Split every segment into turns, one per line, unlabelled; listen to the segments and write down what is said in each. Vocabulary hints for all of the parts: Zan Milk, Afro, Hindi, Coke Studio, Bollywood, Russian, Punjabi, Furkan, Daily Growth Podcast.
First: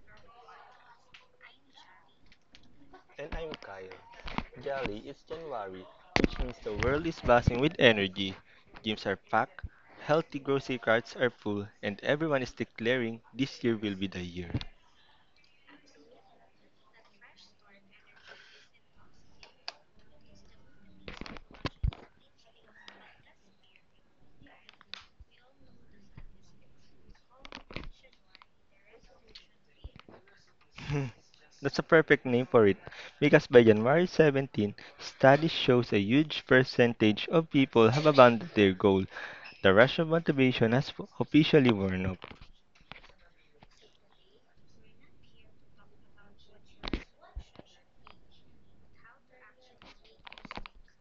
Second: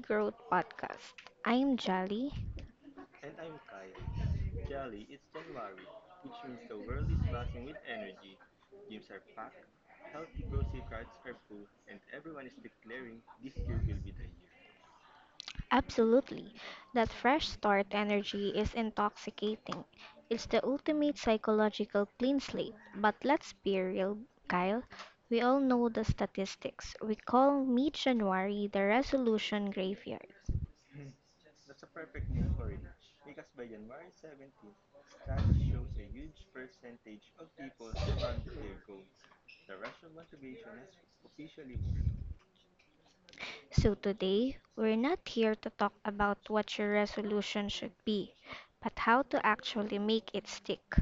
Growth Podcast. I'm Jolly.
And I'm Kyle. Jolly, it's January, which means the world is buzzing with energy. Gyms are packed, healthy grocery carts are full, and everyone is declaring this year will be the year.
Absolutely. That fresh start energy is intoxicating. It's the ultimate psychological clean slate. But let's be real, Kyle. We all know the statistics. We call mid January the resolution graveyard.
That's a perfect name for it, because by January 17, studies shows a huge percentage of people have abandoned their goal. The rush of motivation has officially worn off.
So today, we're not here to talk about what your resolution should be, but how to actually make it stick.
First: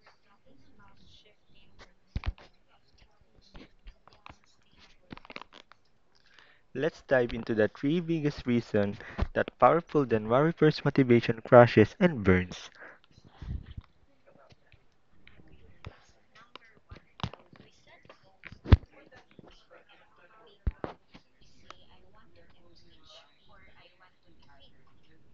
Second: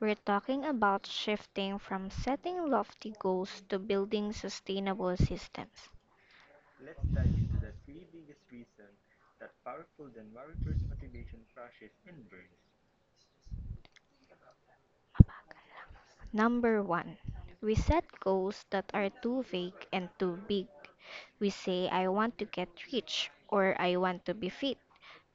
We're talking about shifting from setting lofty goals to building sustainable systems.
Let's dive into the three biggest reasons that powerful January 1st motivation crashes and burns.
Number one, we set goals that are too vague and too big. We say, I want to get rich or I want to be fit.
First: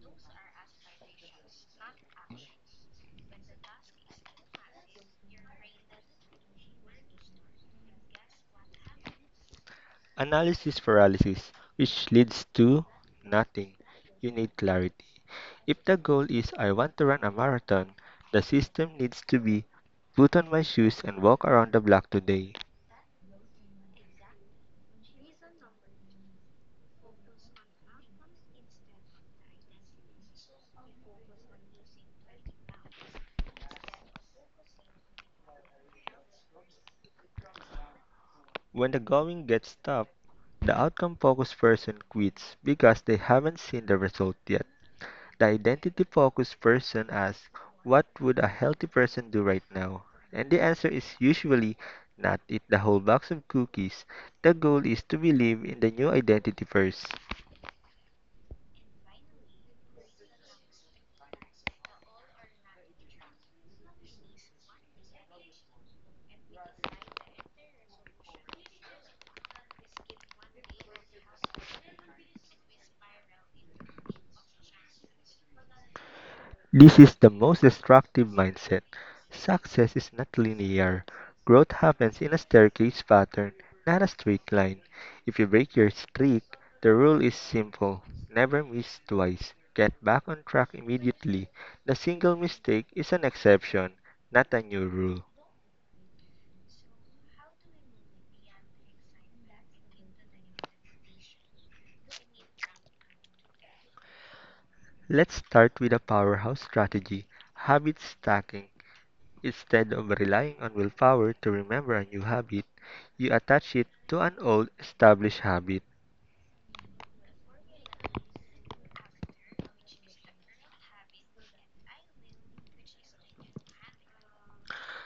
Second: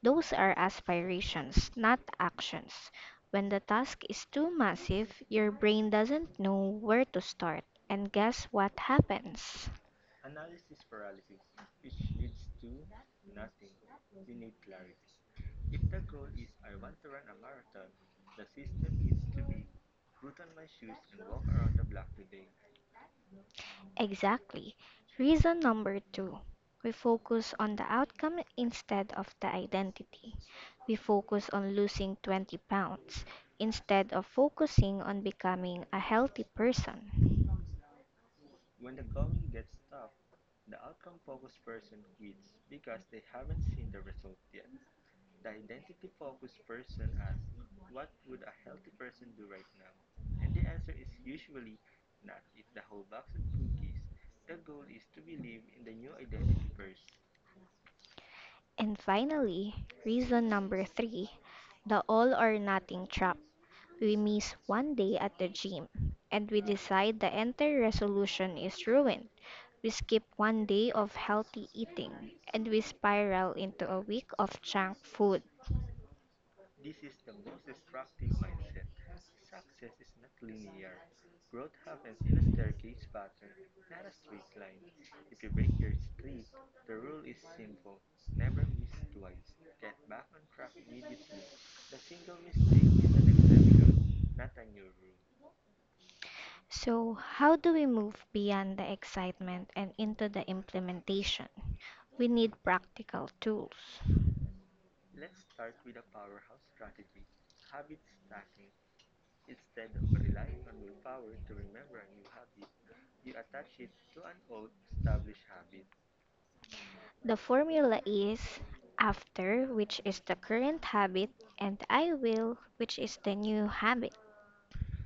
Those are aspirations, not actions. When the task is too massive, your brain doesn't know where to start. And guess what happens?
Analysis paralysis, which leads to nothing. You need clarity. If the goal is I want to run a marathon, the system needs to be put on my shoes and walk around the block today.
Exactly. Reason number two. We focus on the outcome instead of the identity. We focus on losing 20 pounds instead of focusing on becoming a healthy person.
When the going gets tough, the outcome focused person quits because they haven't seen the result yet. The identity focused person asks, what would a healthy person do right now? And the answer is usually not eat the whole box of cookies. The goal is to believe in the new identity first.
And finally, reason number three, the all or nothing trap. We miss one day at the gym and we decide the entire resolution is ruined. We skip one day of healthy eating and we spiral into a week of junk food.
This is the most destructive mindset. Success is not linear. Growth happens in a staircase pattern, not a straight line. If you break your streak, the rule is simple: never miss twice. Get back on track immediately. The single mistake is an exception, not a new rule.
So, how do we move beyond the excitement and into the implementation? We need practical tools.
Let's start with a powerhouse strategy: habit stacking. Instead of relying on willpower to remember a new habit, you attach it to an old established habit.
The formula is after, which is the current habit, and I will, which is the new habit.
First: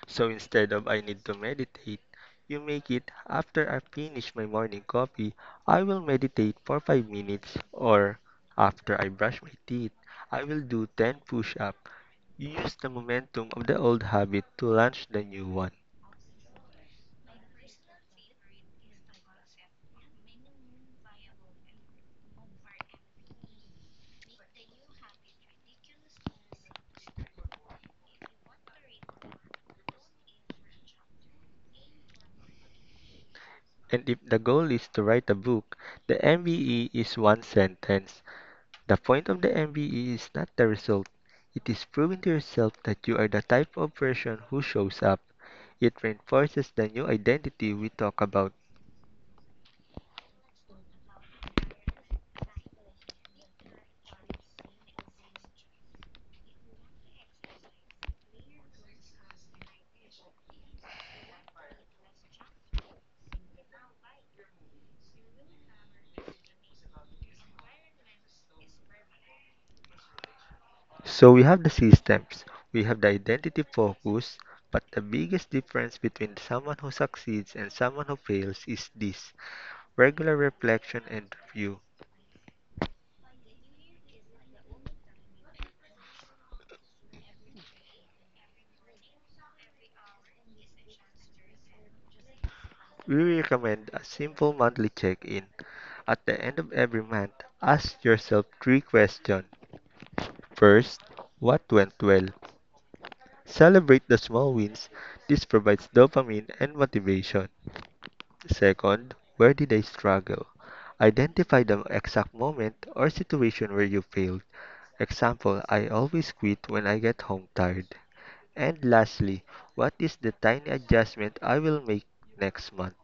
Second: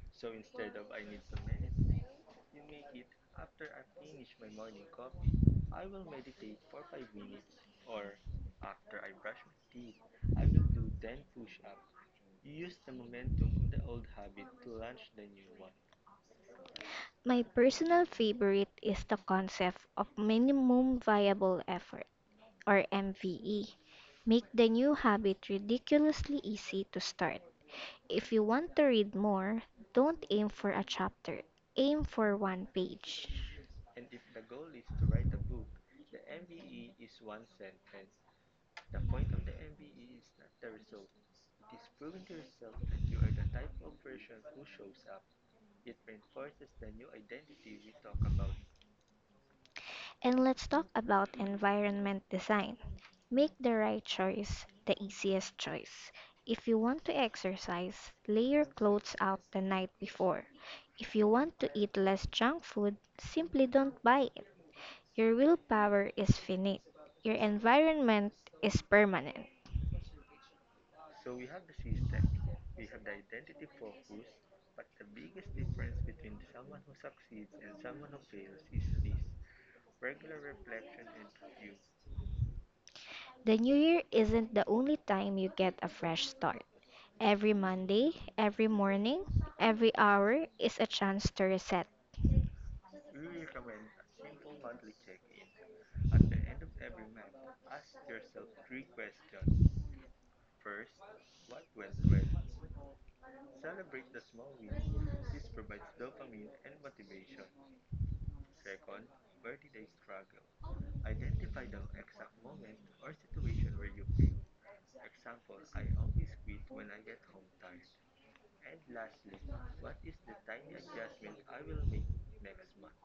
So instead of I need to meditate, you make it after I finish my morning coffee, I will meditate for 5 minutes, or after I brush my teeth, I will do 10 push-ups. You use the momentum of the old habit to launch the new one.
My personal favorite is the concept of minimum viable effort, or MVE. Make the new habit ridiculously easy to start. If you want to read more, don't aim for a chapter, aim for one page.
And if the goal is to write a book, the MBE is one sentence. The point of the MBE is not the result. It is proving to yourself that you are the type of person who shows up. It reinforces the new identity we talk about.
And let's talk about environment design. Make the right choice, the easiest choice. If you want to exercise, lay your clothes out the night before. If you want to eat less junk food, simply don't buy it. Your willpower is finite. Your environment is permanent.
So we have the systems, we have the identity focus, but the biggest difference between someone who succeeds and someone who fails is this regular reflection and review.
The new year isn't the only time you get a fresh start. Every Monday, every morning, every hour is a chance to reset.
We recommend a simple monthly check in. At the end of every month, ask yourself three questions. First, what went well? Celebrate the small wins. This provides dopamine and motivation. Second, where did I struggle? Identify the exact moment or situation where you failed. Example: I always quit when I get home tired. And lastly, what is the tiny adjustment I will make next month?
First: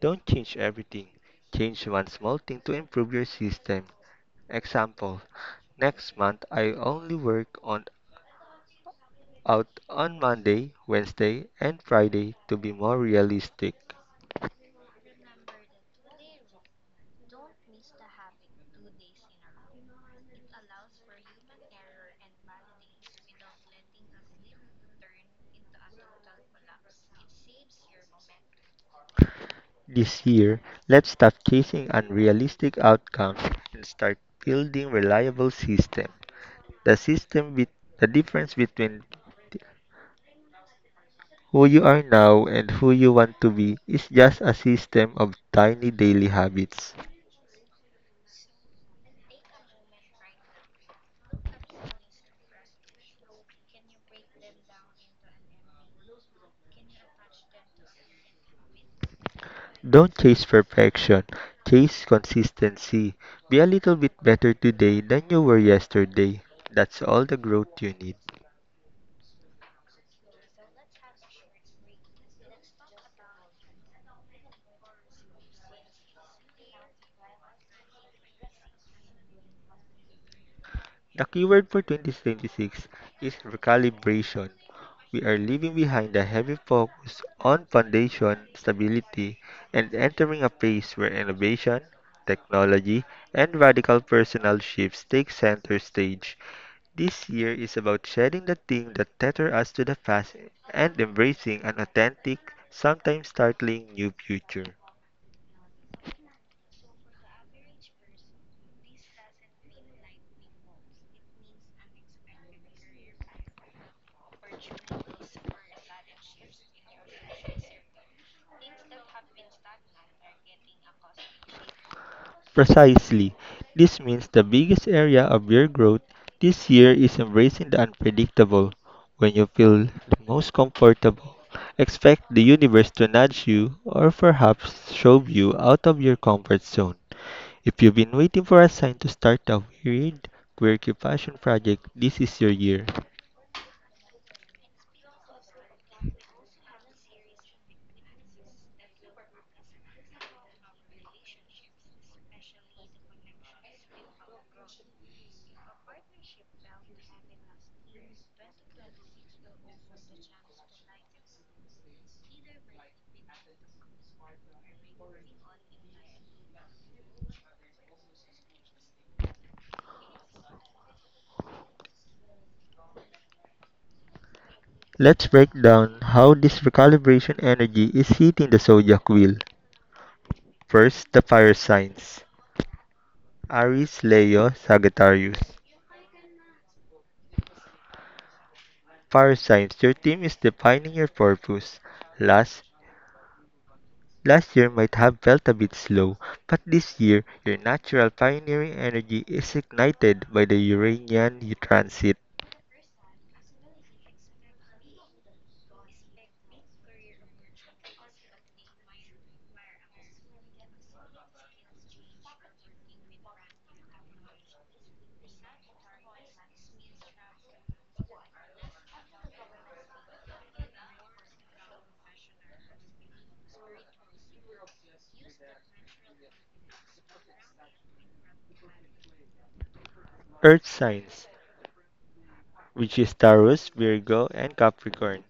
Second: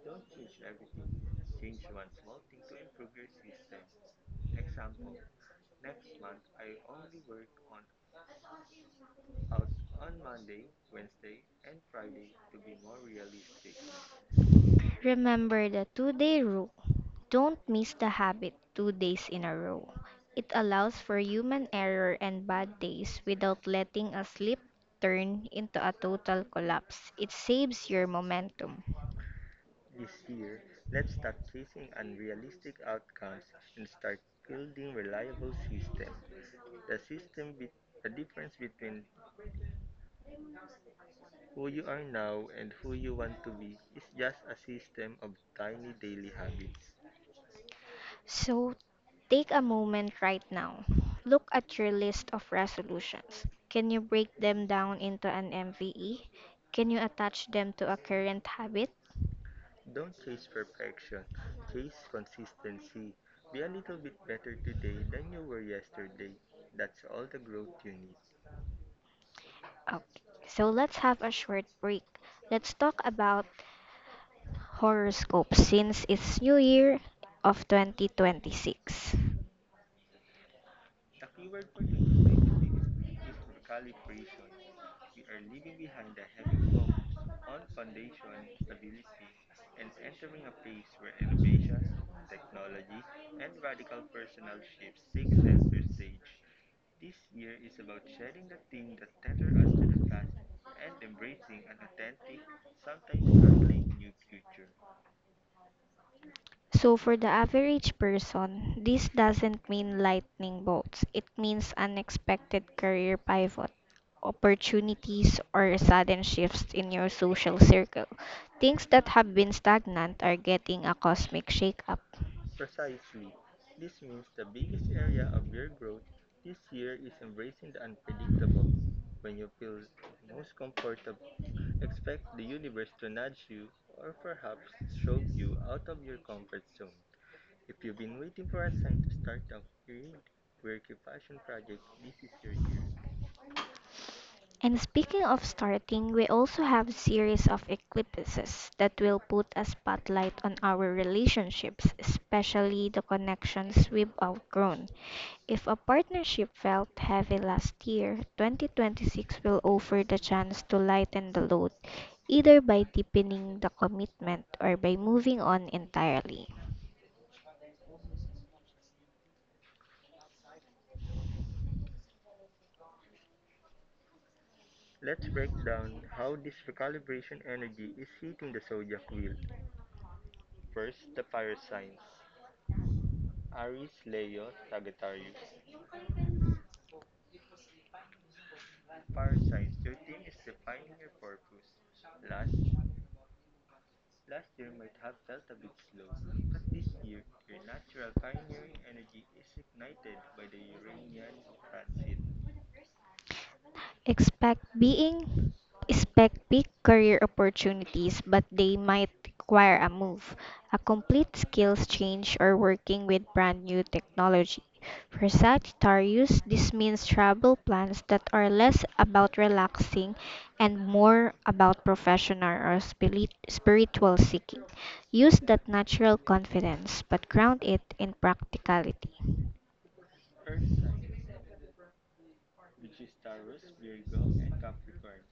Don't change everything. Change one small thing to improve your system. Example: next month I only work on out on Monday, Wednesday, and Friday to be more realistic.
Remember the two-day rule. Don't miss the habit 2 days in a row. It allows for human error and bad days without letting a slip turn into a total collapse. It saves your momentum.
This year, let's stop chasing unrealistic outcomes and start building reliable system. The system with the difference between who you are now and who you want to be is just a system of tiny daily habits.
So take a moment right now. Look at your list of resolutions. Can you break them down into an MVE? Can you attach them to a current habit?
Don't chase perfection, chase consistency. Be a little bit better today than you were yesterday. That's all the growth you need.
Okay, so let's have a short break. Let's talk about horoscope since it's New Year of 2026.
The keyword for 2026 is recalibration. We are leaving behind a heavy focus on foundation stability and entering a phase where innovation, technology, and radical personal shifts take center stage. This year is about shedding the thing that tether us to the past and embracing an authentic, sometimes startling new future.
So, for the average person, this doesn't mean lightning bolts. It means unexpected career pivot, opportunities, or sudden shifts in your social circle. Things that have been stagnant are getting a cosmic shakeup.
Precisely. This means the biggest area of your growth this year is embracing the unpredictable. When you feel the most comfortable, expect the universe to nudge you or perhaps shove you out of your comfort zone. If you've been waiting for a sign to start a weird, quirky passion project, this is your year.
And speaking of starting, we also have series of eclipses that will put a spotlight on our relationships, especially the connections we've outgrown. If a partnership felt heavy last year, 2026 will offer the chance to lighten the load, either by deepening the commitment or by moving on entirely.
Let's break down how this recalibration energy is hitting the zodiac wheel. First, the fire signs: Aries, Leo, Sagittarius. Fire signs, your team is defining your purpose. Last last year might have felt a bit slow, but this year your natural pioneering energy is ignited by the Uranian transit.
expect being Expect big career opportunities, but they might require a move, a complete skills change, or working with brand new technology. For Sagittarius, this means travel plans that are less about relaxing and more about professional or spiritual seeking. Use that natural confidence, but ground it in practicality.
Earth signs, which is Taurus, Virgo, and Capricorn.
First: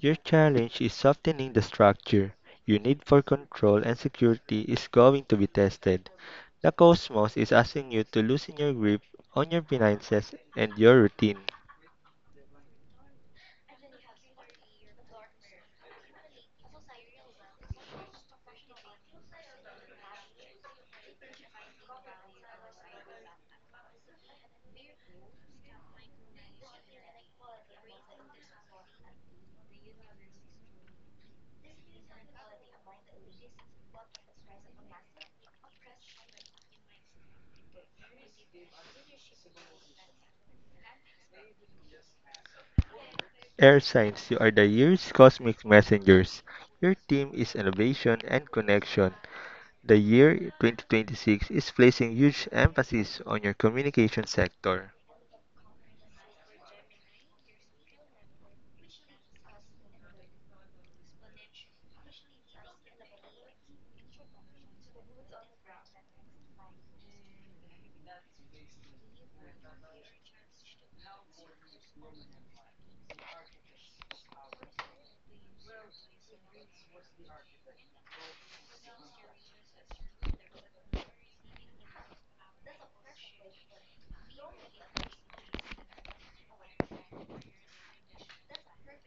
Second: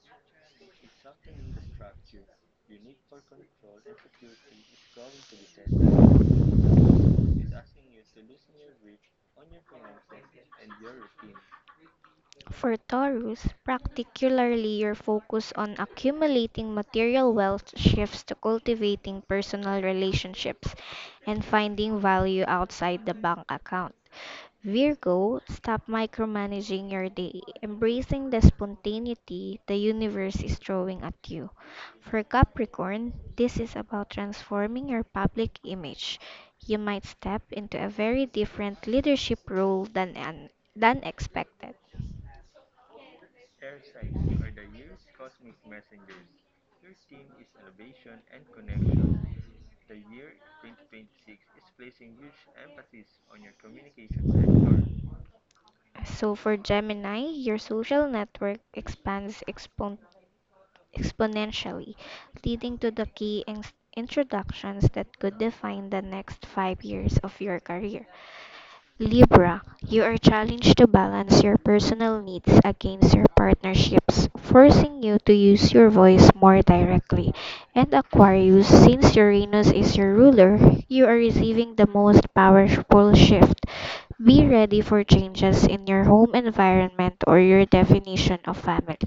Your challenge is softening the structure. Your need for control and security is going to be tested. The cosmos is asking you to loosen your grip on your finances and your routine.
For Taurus, particularly your focus on accumulating material wealth shifts to cultivating personal relationships and finding value outside the bank account. Virgo, stop micromanaging your day, embracing the spontaneity the universe is throwing at you. For Capricorn, this is about transforming your public image. You might step into a very different leadership role than expected.
Air signs, you are the year's cosmic messengers. Your theme is innovation and connection. The year 2026 is placing huge emphasis on your communication sector.
So for Gemini, your social network exponentially, leading to the key introductions that could define the next 5 years of your career. Libra, you are challenged to balance your personal needs against your partnership's, forcing you to use your voice more directly. And Aquarius, since Uranus is your ruler, you are receiving the most powerful shift. Be ready for changes in your home environment or your definition of family.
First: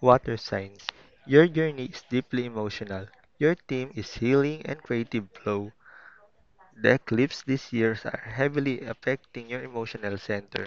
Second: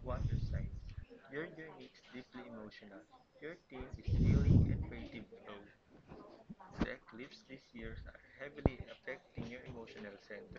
Water signs, your journey is deeply emotional. Your theme is healing and creative flow. The eclipse this year are heavily affecting your emotional center.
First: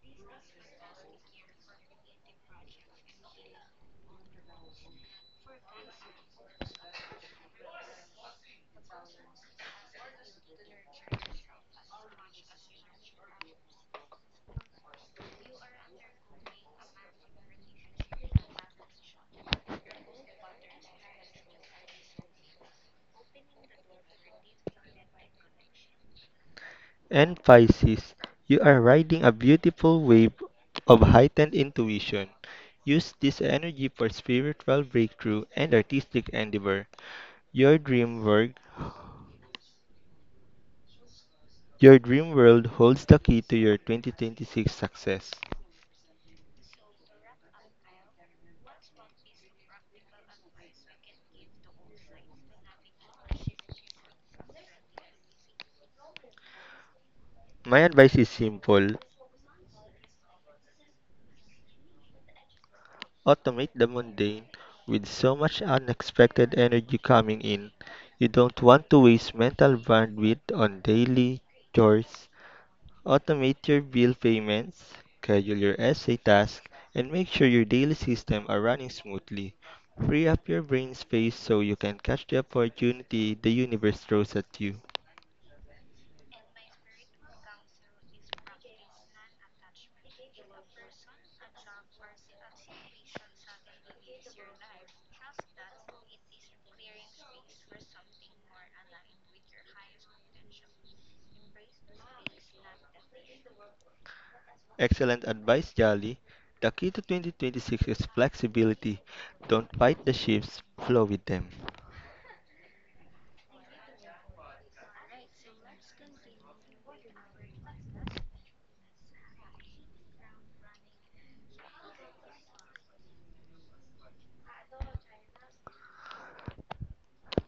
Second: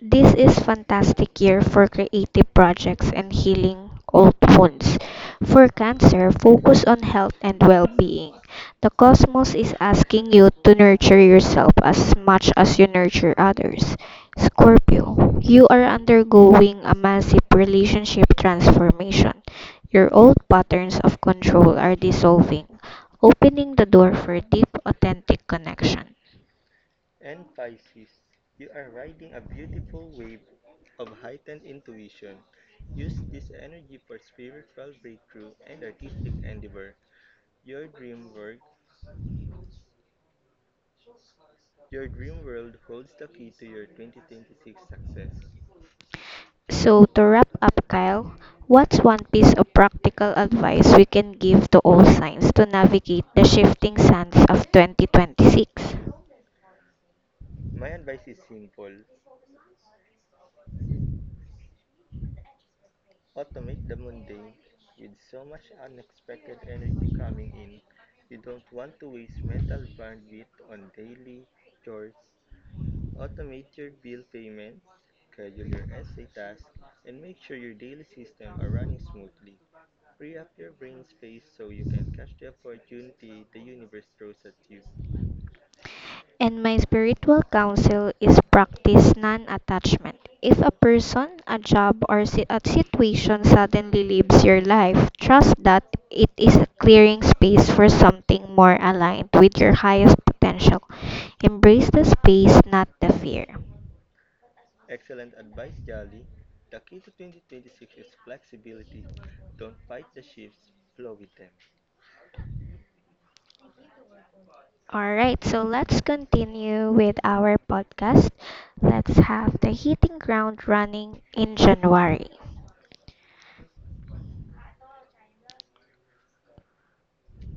This is fantastic year for creative projects and healing old wounds. For Cancer, focus on health and well-being. The cosmos is asking you to nurture yourself as much as you nurture others. Scorpio, you are undergoing a massive relationship transformation. Your old patterns of control are dissolving, opening the door for deep, authentic connection.
And Pisces, you are riding a beautiful wave of heightened intuition. Use this energy for spiritual breakthrough and artistic endeavor. Your dream work, your dream world holds the key to your 2026 success.
So, to wrap up, Kyle, what's one piece of practical advice we can give to all signs to navigate the shifting sands of 2026?
My advice is simple. Automate the mundane. With so much unexpected energy coming in, you don't want to waste mental bandwidth on daily chores. Automate your bill payments, schedule your essay tasks, and make sure your daily system are running smoothly. Free up your brain space so you can catch the opportunity the universe throws at you.
And my spiritual counsel is practice non attachment. If a person, a job, or a situation suddenly leaves your life, trust that it is clearing space for something more aligned with your highest potential. Embrace the space, not the fear.
Excellent advice, Jolly. The key to 2026 is flexibility. Don't fight the shifts, flow with them.
All right, so let's continue with our podcast. Let's have the hitting ground running in January.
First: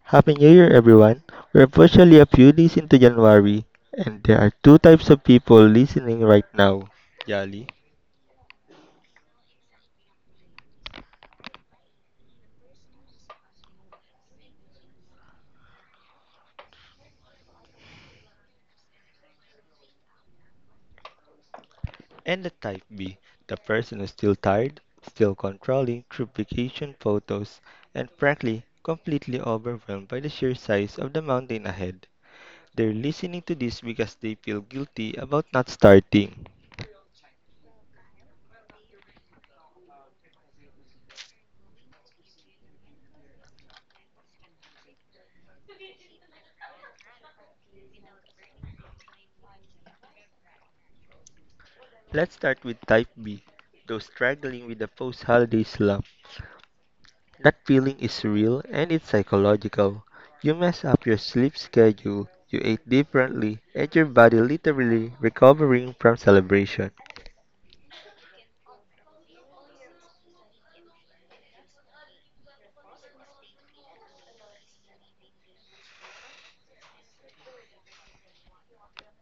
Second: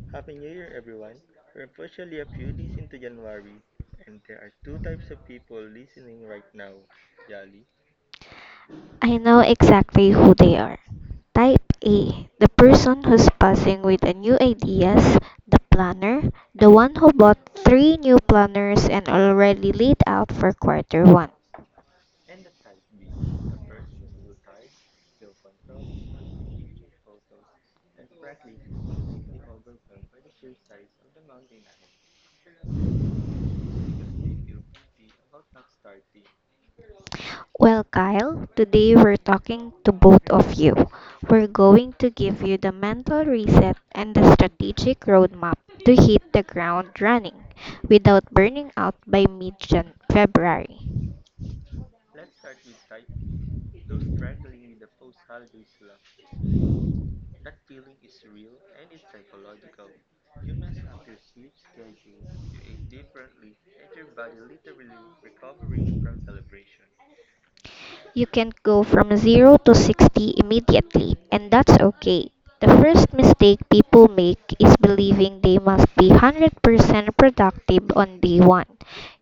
Happy New Year, everyone. We're officially a few days into January, and there are two types of people listening right now, Jolly.
I know exactly who they are. Type A, the person who's buzzing with the new ideas, the planner, the one who bought three new planners and already laid out for quarter one.
And the type B, the person who's still tired, still controlling through vacation photos, and frankly, completely overwhelmed by the sheer size of the mountain ahead. They're listening to this because they feel guilty about not starting.
Well, Kyle, today we're talking to both of you. We're going to give you the mental reset and the strategic roadmap to hit the ground running without burning out by mid February.
Let's start with type B, those struggling with the post holiday slump. That feeling is real and it's psychological. You mess up your sleep schedule, you ate differently, and your body literally recovering from celebration.
You can go from 0 to 60 immediately, and that's okay. The first mistake people make is believing they must be 100% productive on day one.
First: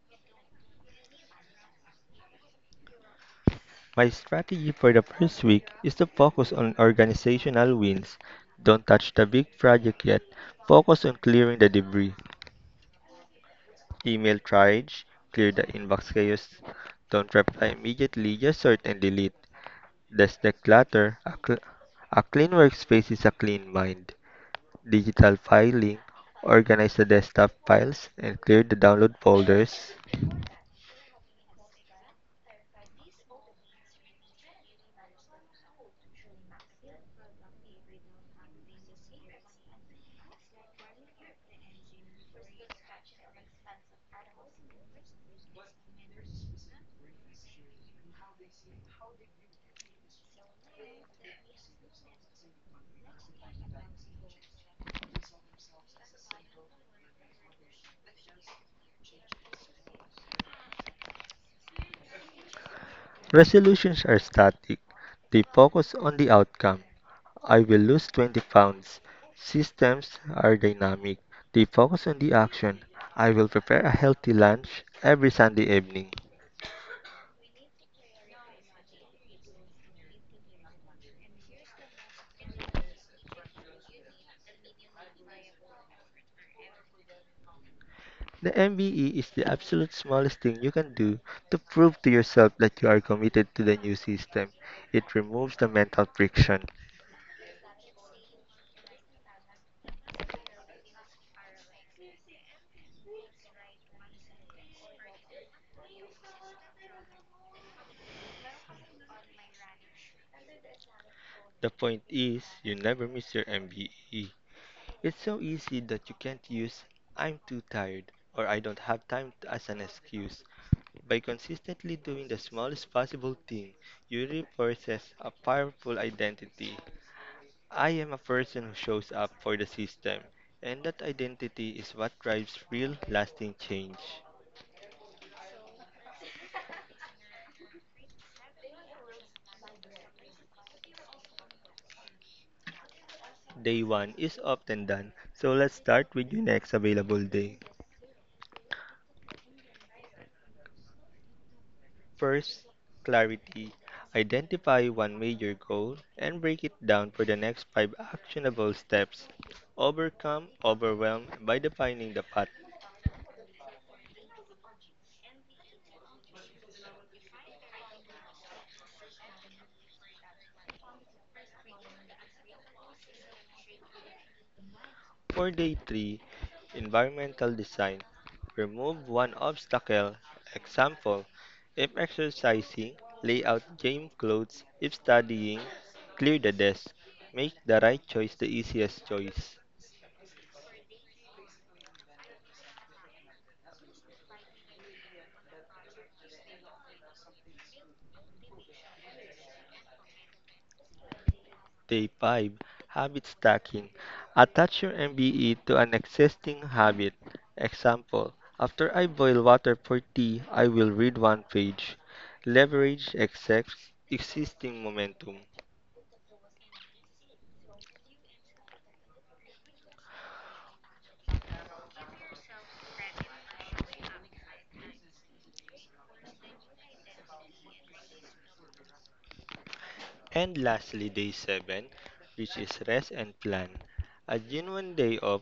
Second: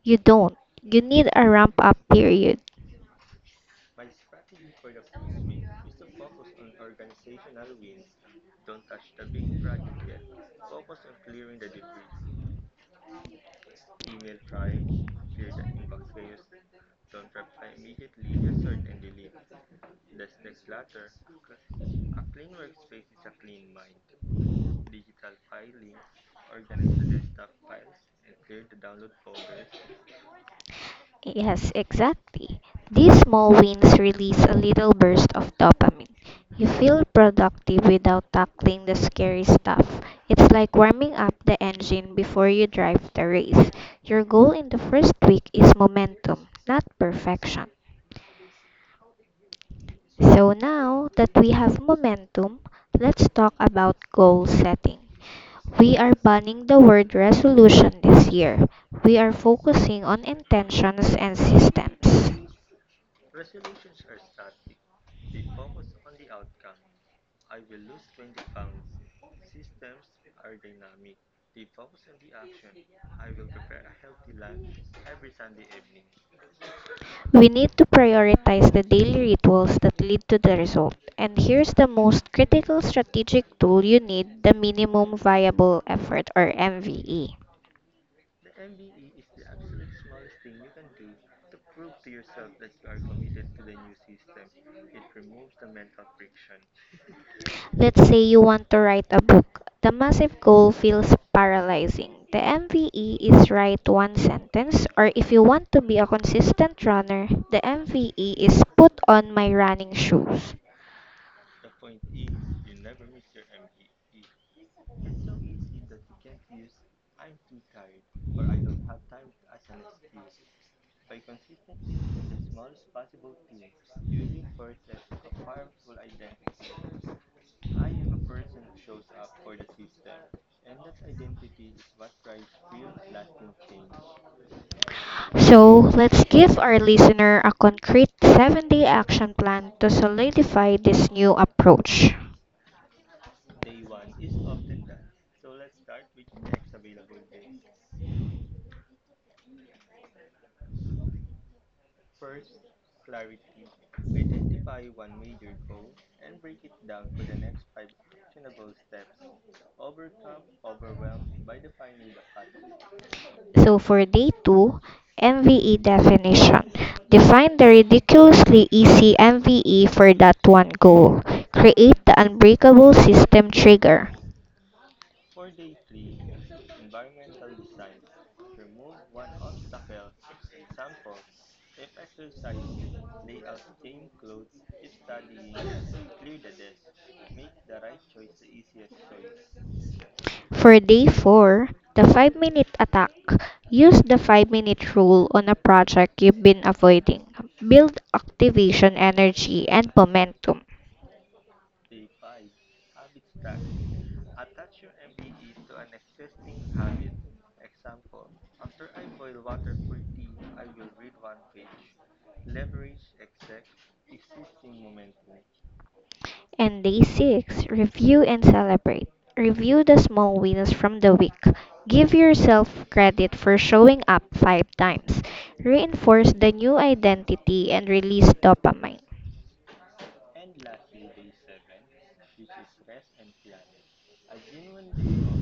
You don't. You need a ramp up period.
My strategy for the first week is to focus on organizational wins. Don't touch the big project yet. Focus on clearing the debris. Email triage, clear the inbox chaos. Don't reply immediately, just sort and delete. That's the clutter. A clean workspace is a clean mind. Digital filing, organize the desktop files and clear the download folders.
Yes, exactly. These small wins release a little burst of dopamine. You feel productive without tackling the scary stuff. It's like warming up the engine before you drive the race. Your goal in the first week is momentum, not perfection. So now that we have momentum, let's talk about goal setting. We are banning the word resolution this year. We are focusing on intentions and systems.
Resolutions are static. They focus on the outcome. I will lose 20 pounds. Systems are dynamic. They focus on the action. I will prepare a healthy lunch every Sunday evening.
We need to prioritize the daily rituals that lead to the result. And here's the most critical strategic tool you need, the minimum viable effort or MVE.
The MBE is the absolute smallest thing you can do to prove to yourself that you are committed to the new system. It removes the mental friction.
Let's say you want to write a book. The massive goal feels paralyzing. The MVE is write one sentence, or if you want to be a consistent runner, the MVE is put on my running shoes.
The point is, you never miss your MBE. It's so easy that you can't use I'm too tired or I don't have as an excuse. By consistently doing the smallest possible thing, you reinforces a powerful identity. I am a person who shows up for the system, and that identity is what drives real lasting change.
So, let's give our listener a concrete seven-day action plan to solidify this new approach.
Day 1 is often done, so let's start with your next available day. First, clarity. Identify one major goal and break it down for the next five actionable steps. Overcome overwhelm by defining the path.
So, for day two, MVE definition. Define the ridiculously easy MVE for that one goal. Create the unbreakable system trigger.
For day three, environmental design. Remove one obstacle. Example: if exercising, lay out gym clothes. If studying, clear the desk. Make the right choice the easiest choice.
For day 4, the 5-minute attack. Use the 5-minute rule on a project you've been avoiding. Build activation energy and momentum.
Day 5, habit stacking. Attach your MBE to an existing habit. Example: after I boil water for tea, I will read one page. Leverage existing momentum.
And day 6, review and celebrate. Review the small wins from the week. Give yourself credit for showing up five times. Reinforce the new identity and release dopamine.
And lastly, Day 7, which is rest and plan. A genuine day off.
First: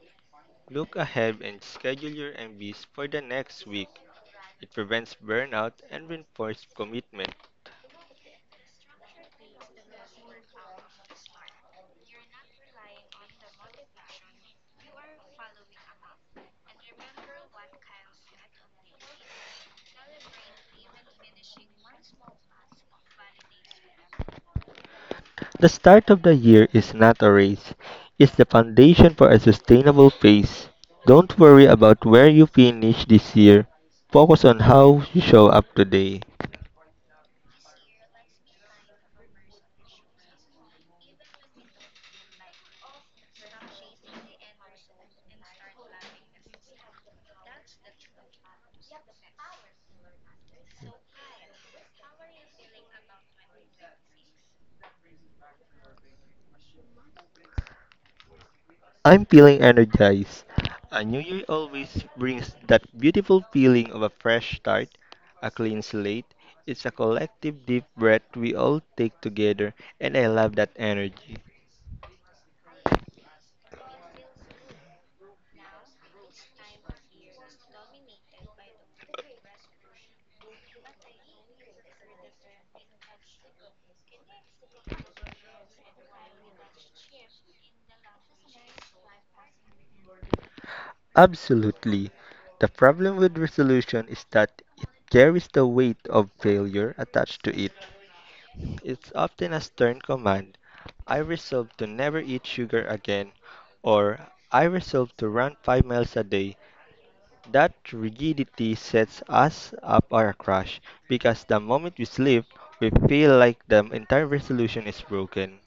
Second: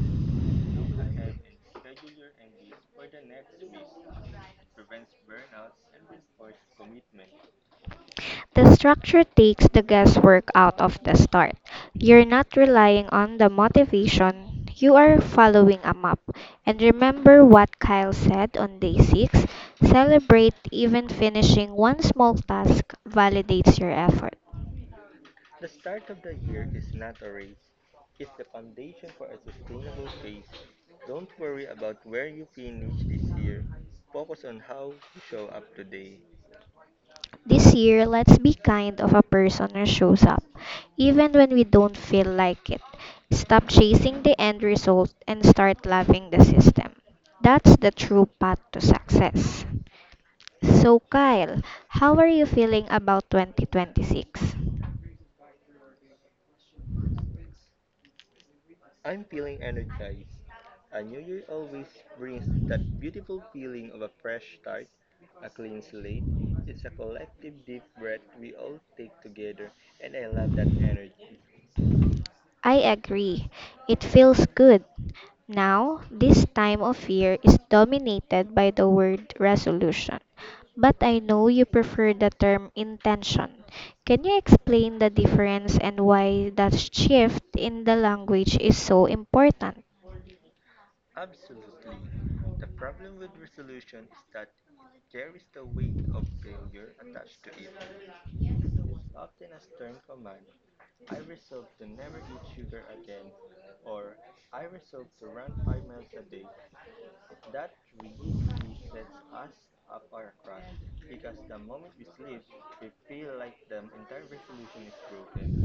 Look ahead and schedule your MBs for the next week. It prevents burnout and reinforces commitment.
The structure takes the guesswork out of the start. You're not relying on the motivation, you are following a map. And remember what Kyle said on day 6, celebrate even finishing one small task validates your effort.
The start of the year is not a race. It's the foundation for a sustainable pace. Don't worry about where you finish this year. Focus on how you show up today.
This year, let's be kind of a person who shows up, even when we don't feel like it. Stop chasing the end result and start loving the system. That's the true path to success. So, Kyle, how are you feeling about 2026?
I'm feeling energized. A new year always brings that beautiful feeling of a fresh start, a clean slate. It's a collective deep breath we all take together, and I love that energy.
I agree. It feels good. Now, this time of year is dominated by the word resolution, but I know you prefer the term intention. Can you explain the difference and why that shift in the language is so important?
Absolutely. The problem with resolution is that it carries the weight of failure attached to it. It's often a stern command. I resolve to never eat sugar again, or I resolve to run 5 miles a day. That rigidity sets us up our crash because the moment we slip, we feel like the entire resolution is broken.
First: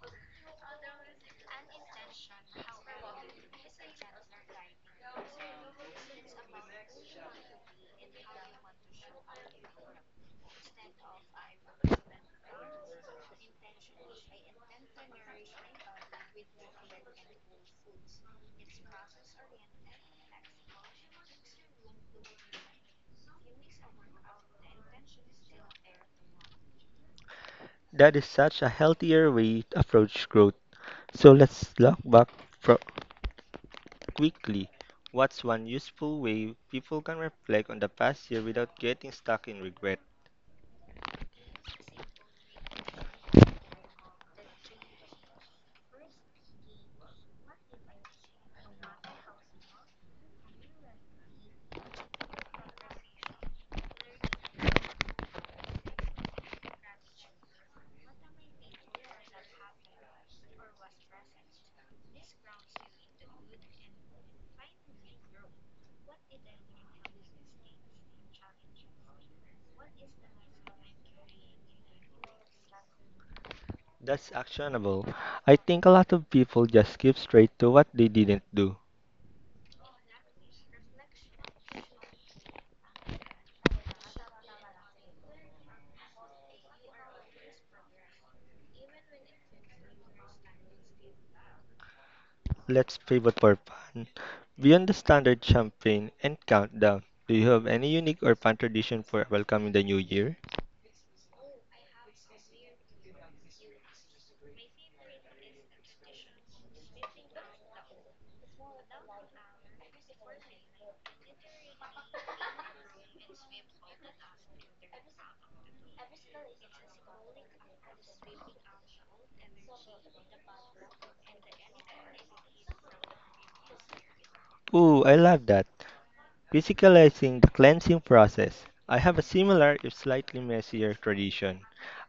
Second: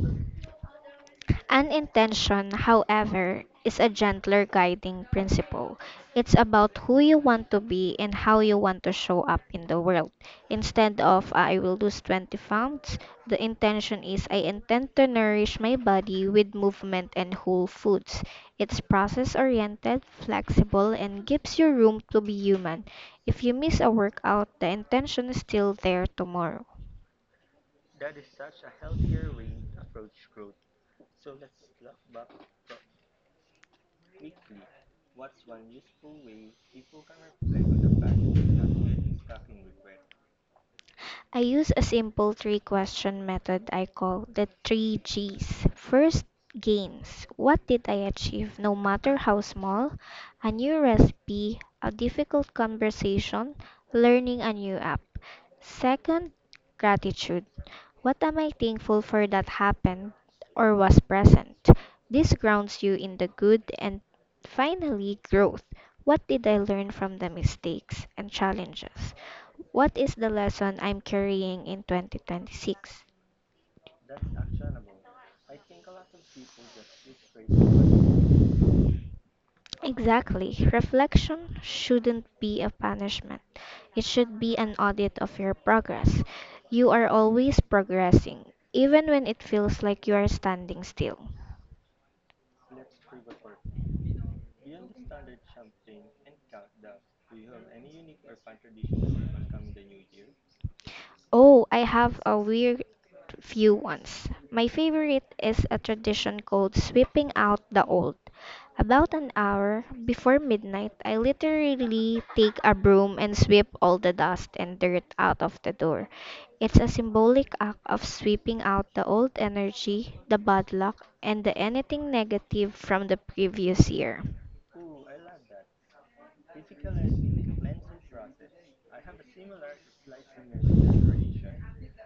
An intention, however, is a gentler guiding principle. It's about who you want to be and how you want to show up in the world. Instead of I will lose 20 pounds, the intention is I intend to nourish my body with movement and whole foods. It's process oriented, flexible, and gives you room to be human. If you miss a workout, the intention is still there tomorrow.
That is such a healthier way to approach growth. So let's look back fro- quickly, what's one useful way people can reflect on the past year without getting stuck in regret?
I use a simple three question method I call the three G's. First, gains. What did I achieve, no matter how small? A new recipe, a difficult conversation, learning a new app. Second, gratitude. What am I thankful for that happened or was present? This grounds you in the good and finally growth. What did I learn from the mistakes and challenges? What is the lesson I'm carrying in 2026?
That's actionable. I think a lot of people just skip straight to what they didn't do.
Exactly. Reflection shouldn't be a punishment. It should be an audit of your progress. You are always progressing, even when it feels like you are standing still.
Let's pivot for fun. Beyond the standard champagne and countdown, do you have any unique or fun tradition for welcoming the new year?
Oh, I have a weird few ones. My favorite is a tradition called sweeping out the old. About an hour before midnight, I literally take a broom and sweep all the dust and dirt out of the door. It's a symbolic act of sweeping out the old energy, the bad luck, and the anything negative from the previous year.
Ooh, I love that. Physicalizing the cleansing process. I have a similar, if slightly messier, tradition.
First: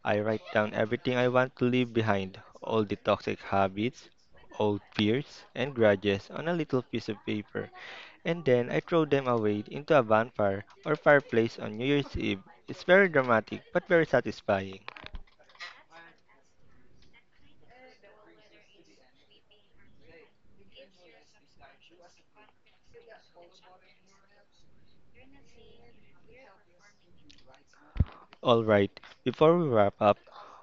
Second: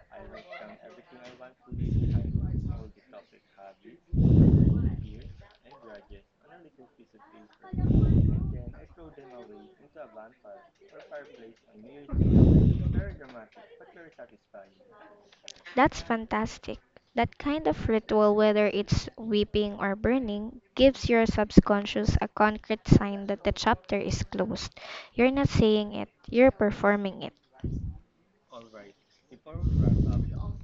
I write down everything I want to leave behind, all the toxic habits, old fears, and grudges on a little piece of paper, and then I throw them away into a bonfire or fireplace on New Year's Eve. It's very dramatic but very satisfying.
That's fantastic. That kind of ritual, whether it's weeping or burning, gives your subconscious a concrete sign that the chapter is closed. You're not saying it, you're performing it.
Alright, before we wrap up,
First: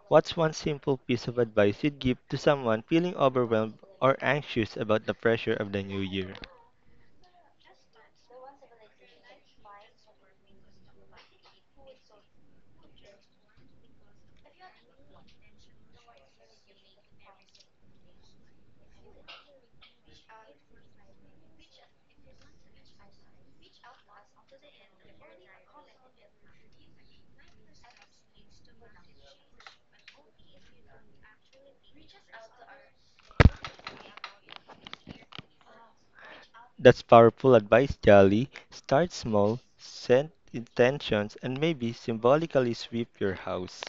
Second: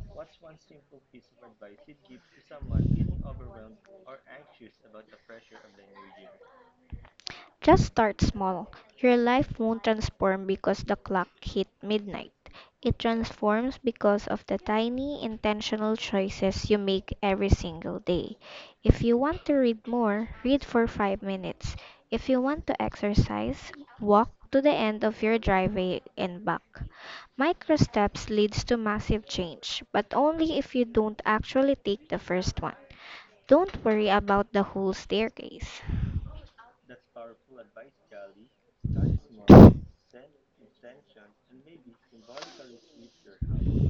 what's one simple piece of advice you'd give to someone feeling overwhelmed or anxious about the pressure of the new year?
Just start small. Your life won't transform because the clock hit midnight. It transforms because of the tiny intentional choices you make every single day. If you want to read more, read for 5 minutes. If you want to exercise, walk to the end of your driveway and back. Micro steps leads to massive change, but only if you don't actually take the first one. Don't worry about the whole staircase.
That's powerful advice, Jolly. Start small, set intentions, and maybe symbolically sweep your house.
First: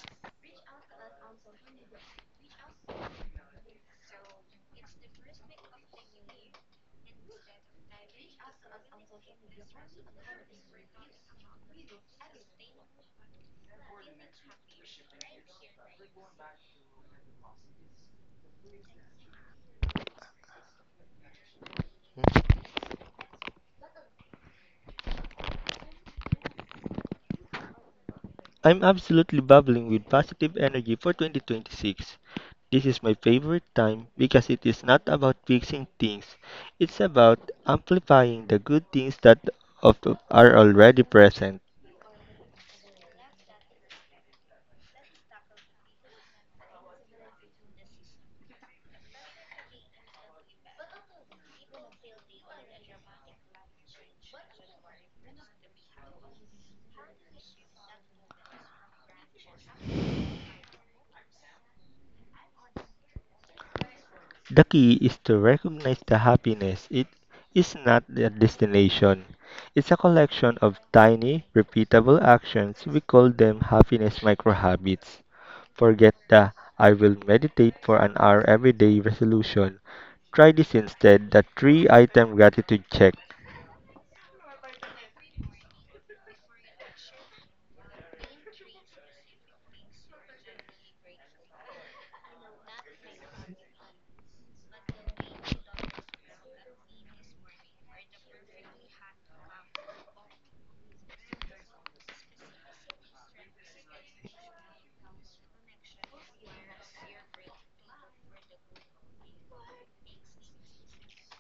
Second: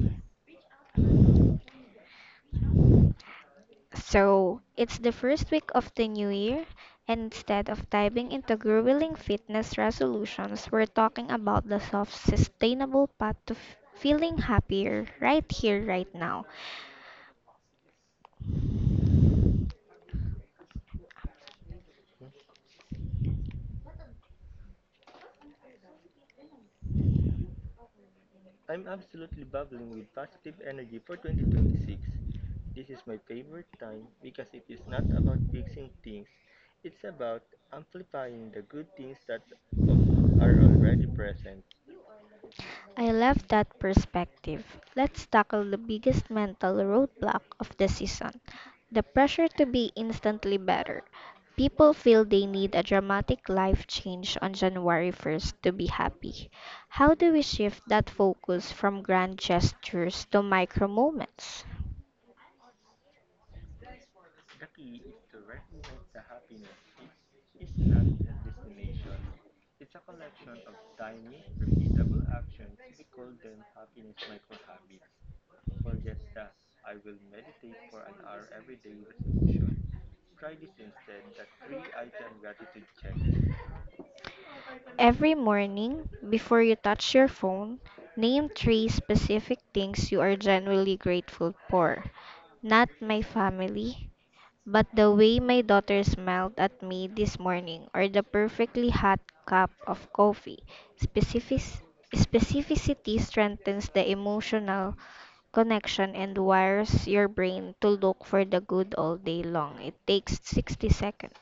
So, it's the first week of the new year, and instead of diving into grueling fitness resolutions, we're talking about the soft, sustainable path to feeling happier right here, right now.
I'm absolutely bubbling with positive energy for 2026. This is my favorite time because it is not about fixing things. It's about amplifying the good things that of, are already present.
I love that perspective. Let's tackle the biggest mental roadblock of the season, the pressure to be instantly better. People feel they need a dramatic life change on January 1st to be happy. How do we shift that focus from grand gestures to micro moments?
The key is to recognize the happiness. It is not a destination. It's a collection of tiny, repeatable actions. We call them happiness microhabits. Forget the I will meditate for an hour every day resolution. Try this instead, the three item gratitude check.
Every morning, before you touch your phone, name three specific things you are genuinely grateful for. Not my family, but the way my daughter smiled at me this morning, or the perfectly hot cup of coffee. specific Specificity strengthens the emotional connection and wires your brain to look for the good all day long. It takes 60 seconds.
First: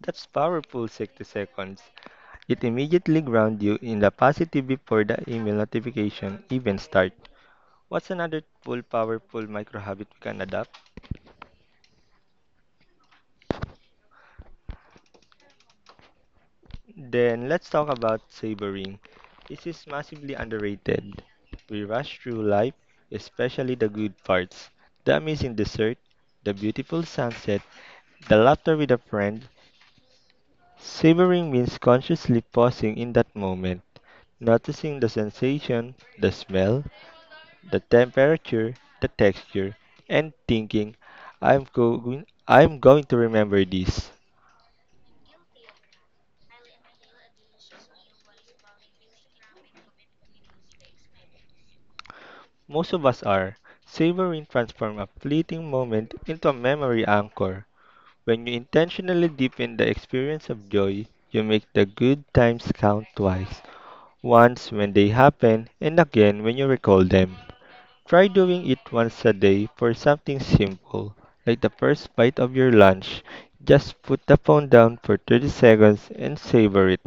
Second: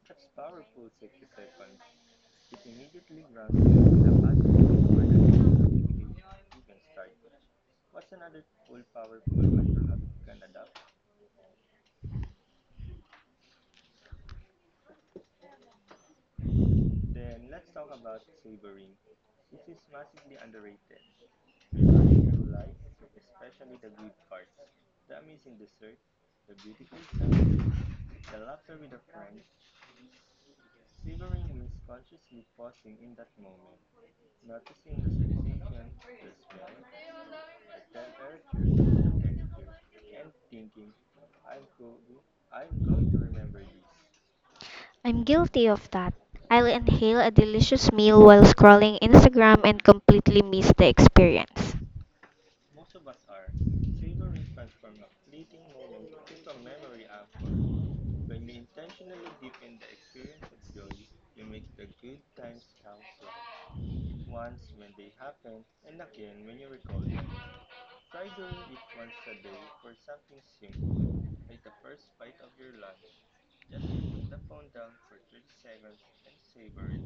That's powerful 60 seconds. It immediately grounds you in the positive before the email notification even starts. What's another full powerful microhabit we can adopt? Then let's talk about savoring. This is massively underrated. We rush through life, especially the good parts. The amazing dessert, the beautiful sunset, the laughter with a friend. Savoring means consciously pausing in that moment, noticing the sensation, the smell, the temperature, the texture, and thinking, I'm, go- I'm going to remember this.
I'm guilty of that. I'll inhale a delicious meal while scrolling Instagram and completely miss the experience.
Most of us are. Savoring transforms a fleeting moment into a memory anchor. When you intentionally deepen the experience of joy, you make the good times count twice. Once when they happen, and again when you recall them. Try doing it once a day for something simple, like the first bite of your lunch. Just put the phone down for 30 seconds and savor it.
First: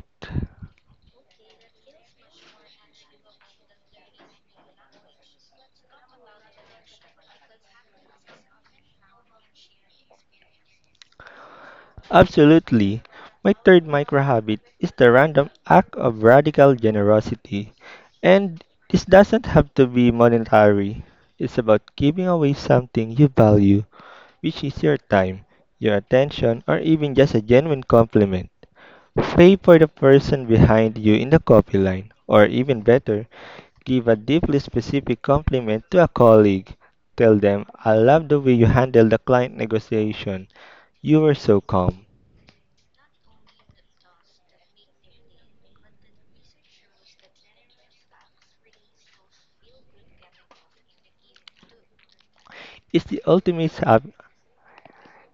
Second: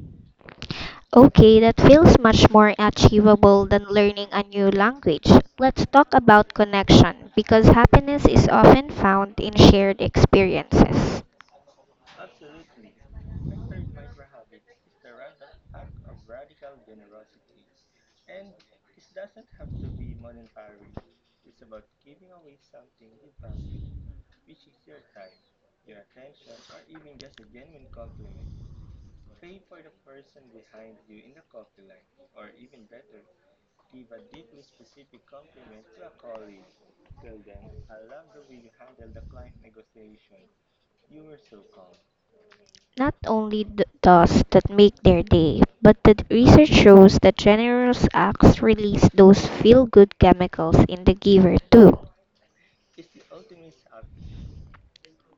Okay, that feels much more achievable than learning a new language. Let's talk about connection because happiness is often found in shared experiences.
Absolutely. My third micro habit is the random act of radical generosity. And this doesn't have to be monetary. It's about giving away something you value, which is your time, your attention, or even just a genuine compliment. Pay for the person behind you in the coffee line, or even better, give a deeply specific compliment to a colleague. Tell them, I love the way you handled the client negotiation. You were so calm.
Not only those that make their day, but the research shows that generous acts release those feel good chemicals in the giver too.
It's the ultimate hap-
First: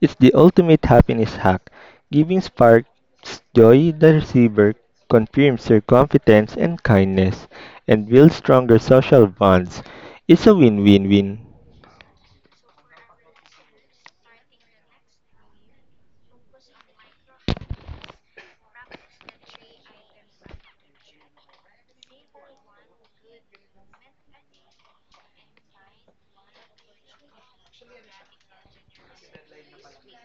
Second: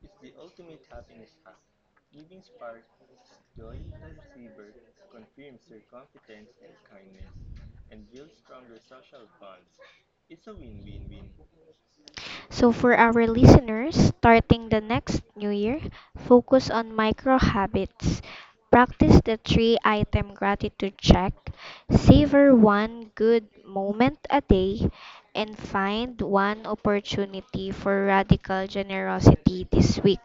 it's the ultimate happiness hack. Giving sparks joy the receiver, confirms your competence and kindness, and builds stronger social bonds. It's a win-win-win.
So, for our listeners, starting the next new year, focus on micro habits. Practice the three item gratitude check, savor one good moment a day, and find one opportunity for radical generosity this week.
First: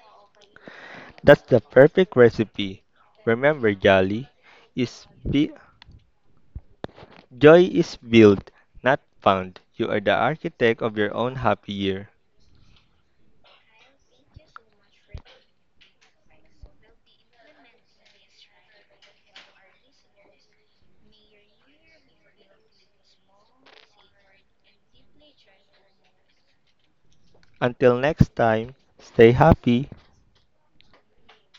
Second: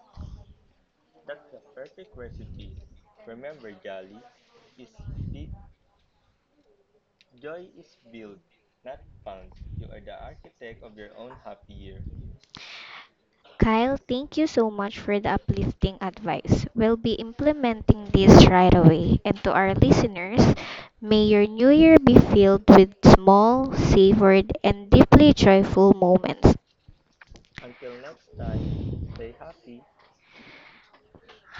That's the perfect recipe. Remember, Jolly, is be- joy is built, not found. You are the architect of your own happy year.
Kyle, thank you so much for the uplifting advice. We'll be implementing this right away. And to our listeners, may your new year be filled with small, savored, and deeply joyful moments.
Until next time, stay happy.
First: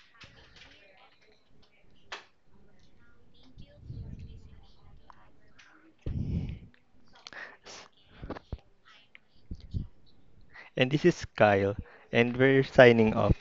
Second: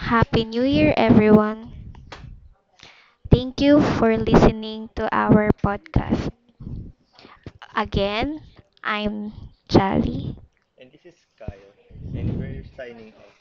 Happy New Year, everyone! Thank you for listening to our podcast. Again, I'm Jolly.
And this is Kyle, and we're signing off.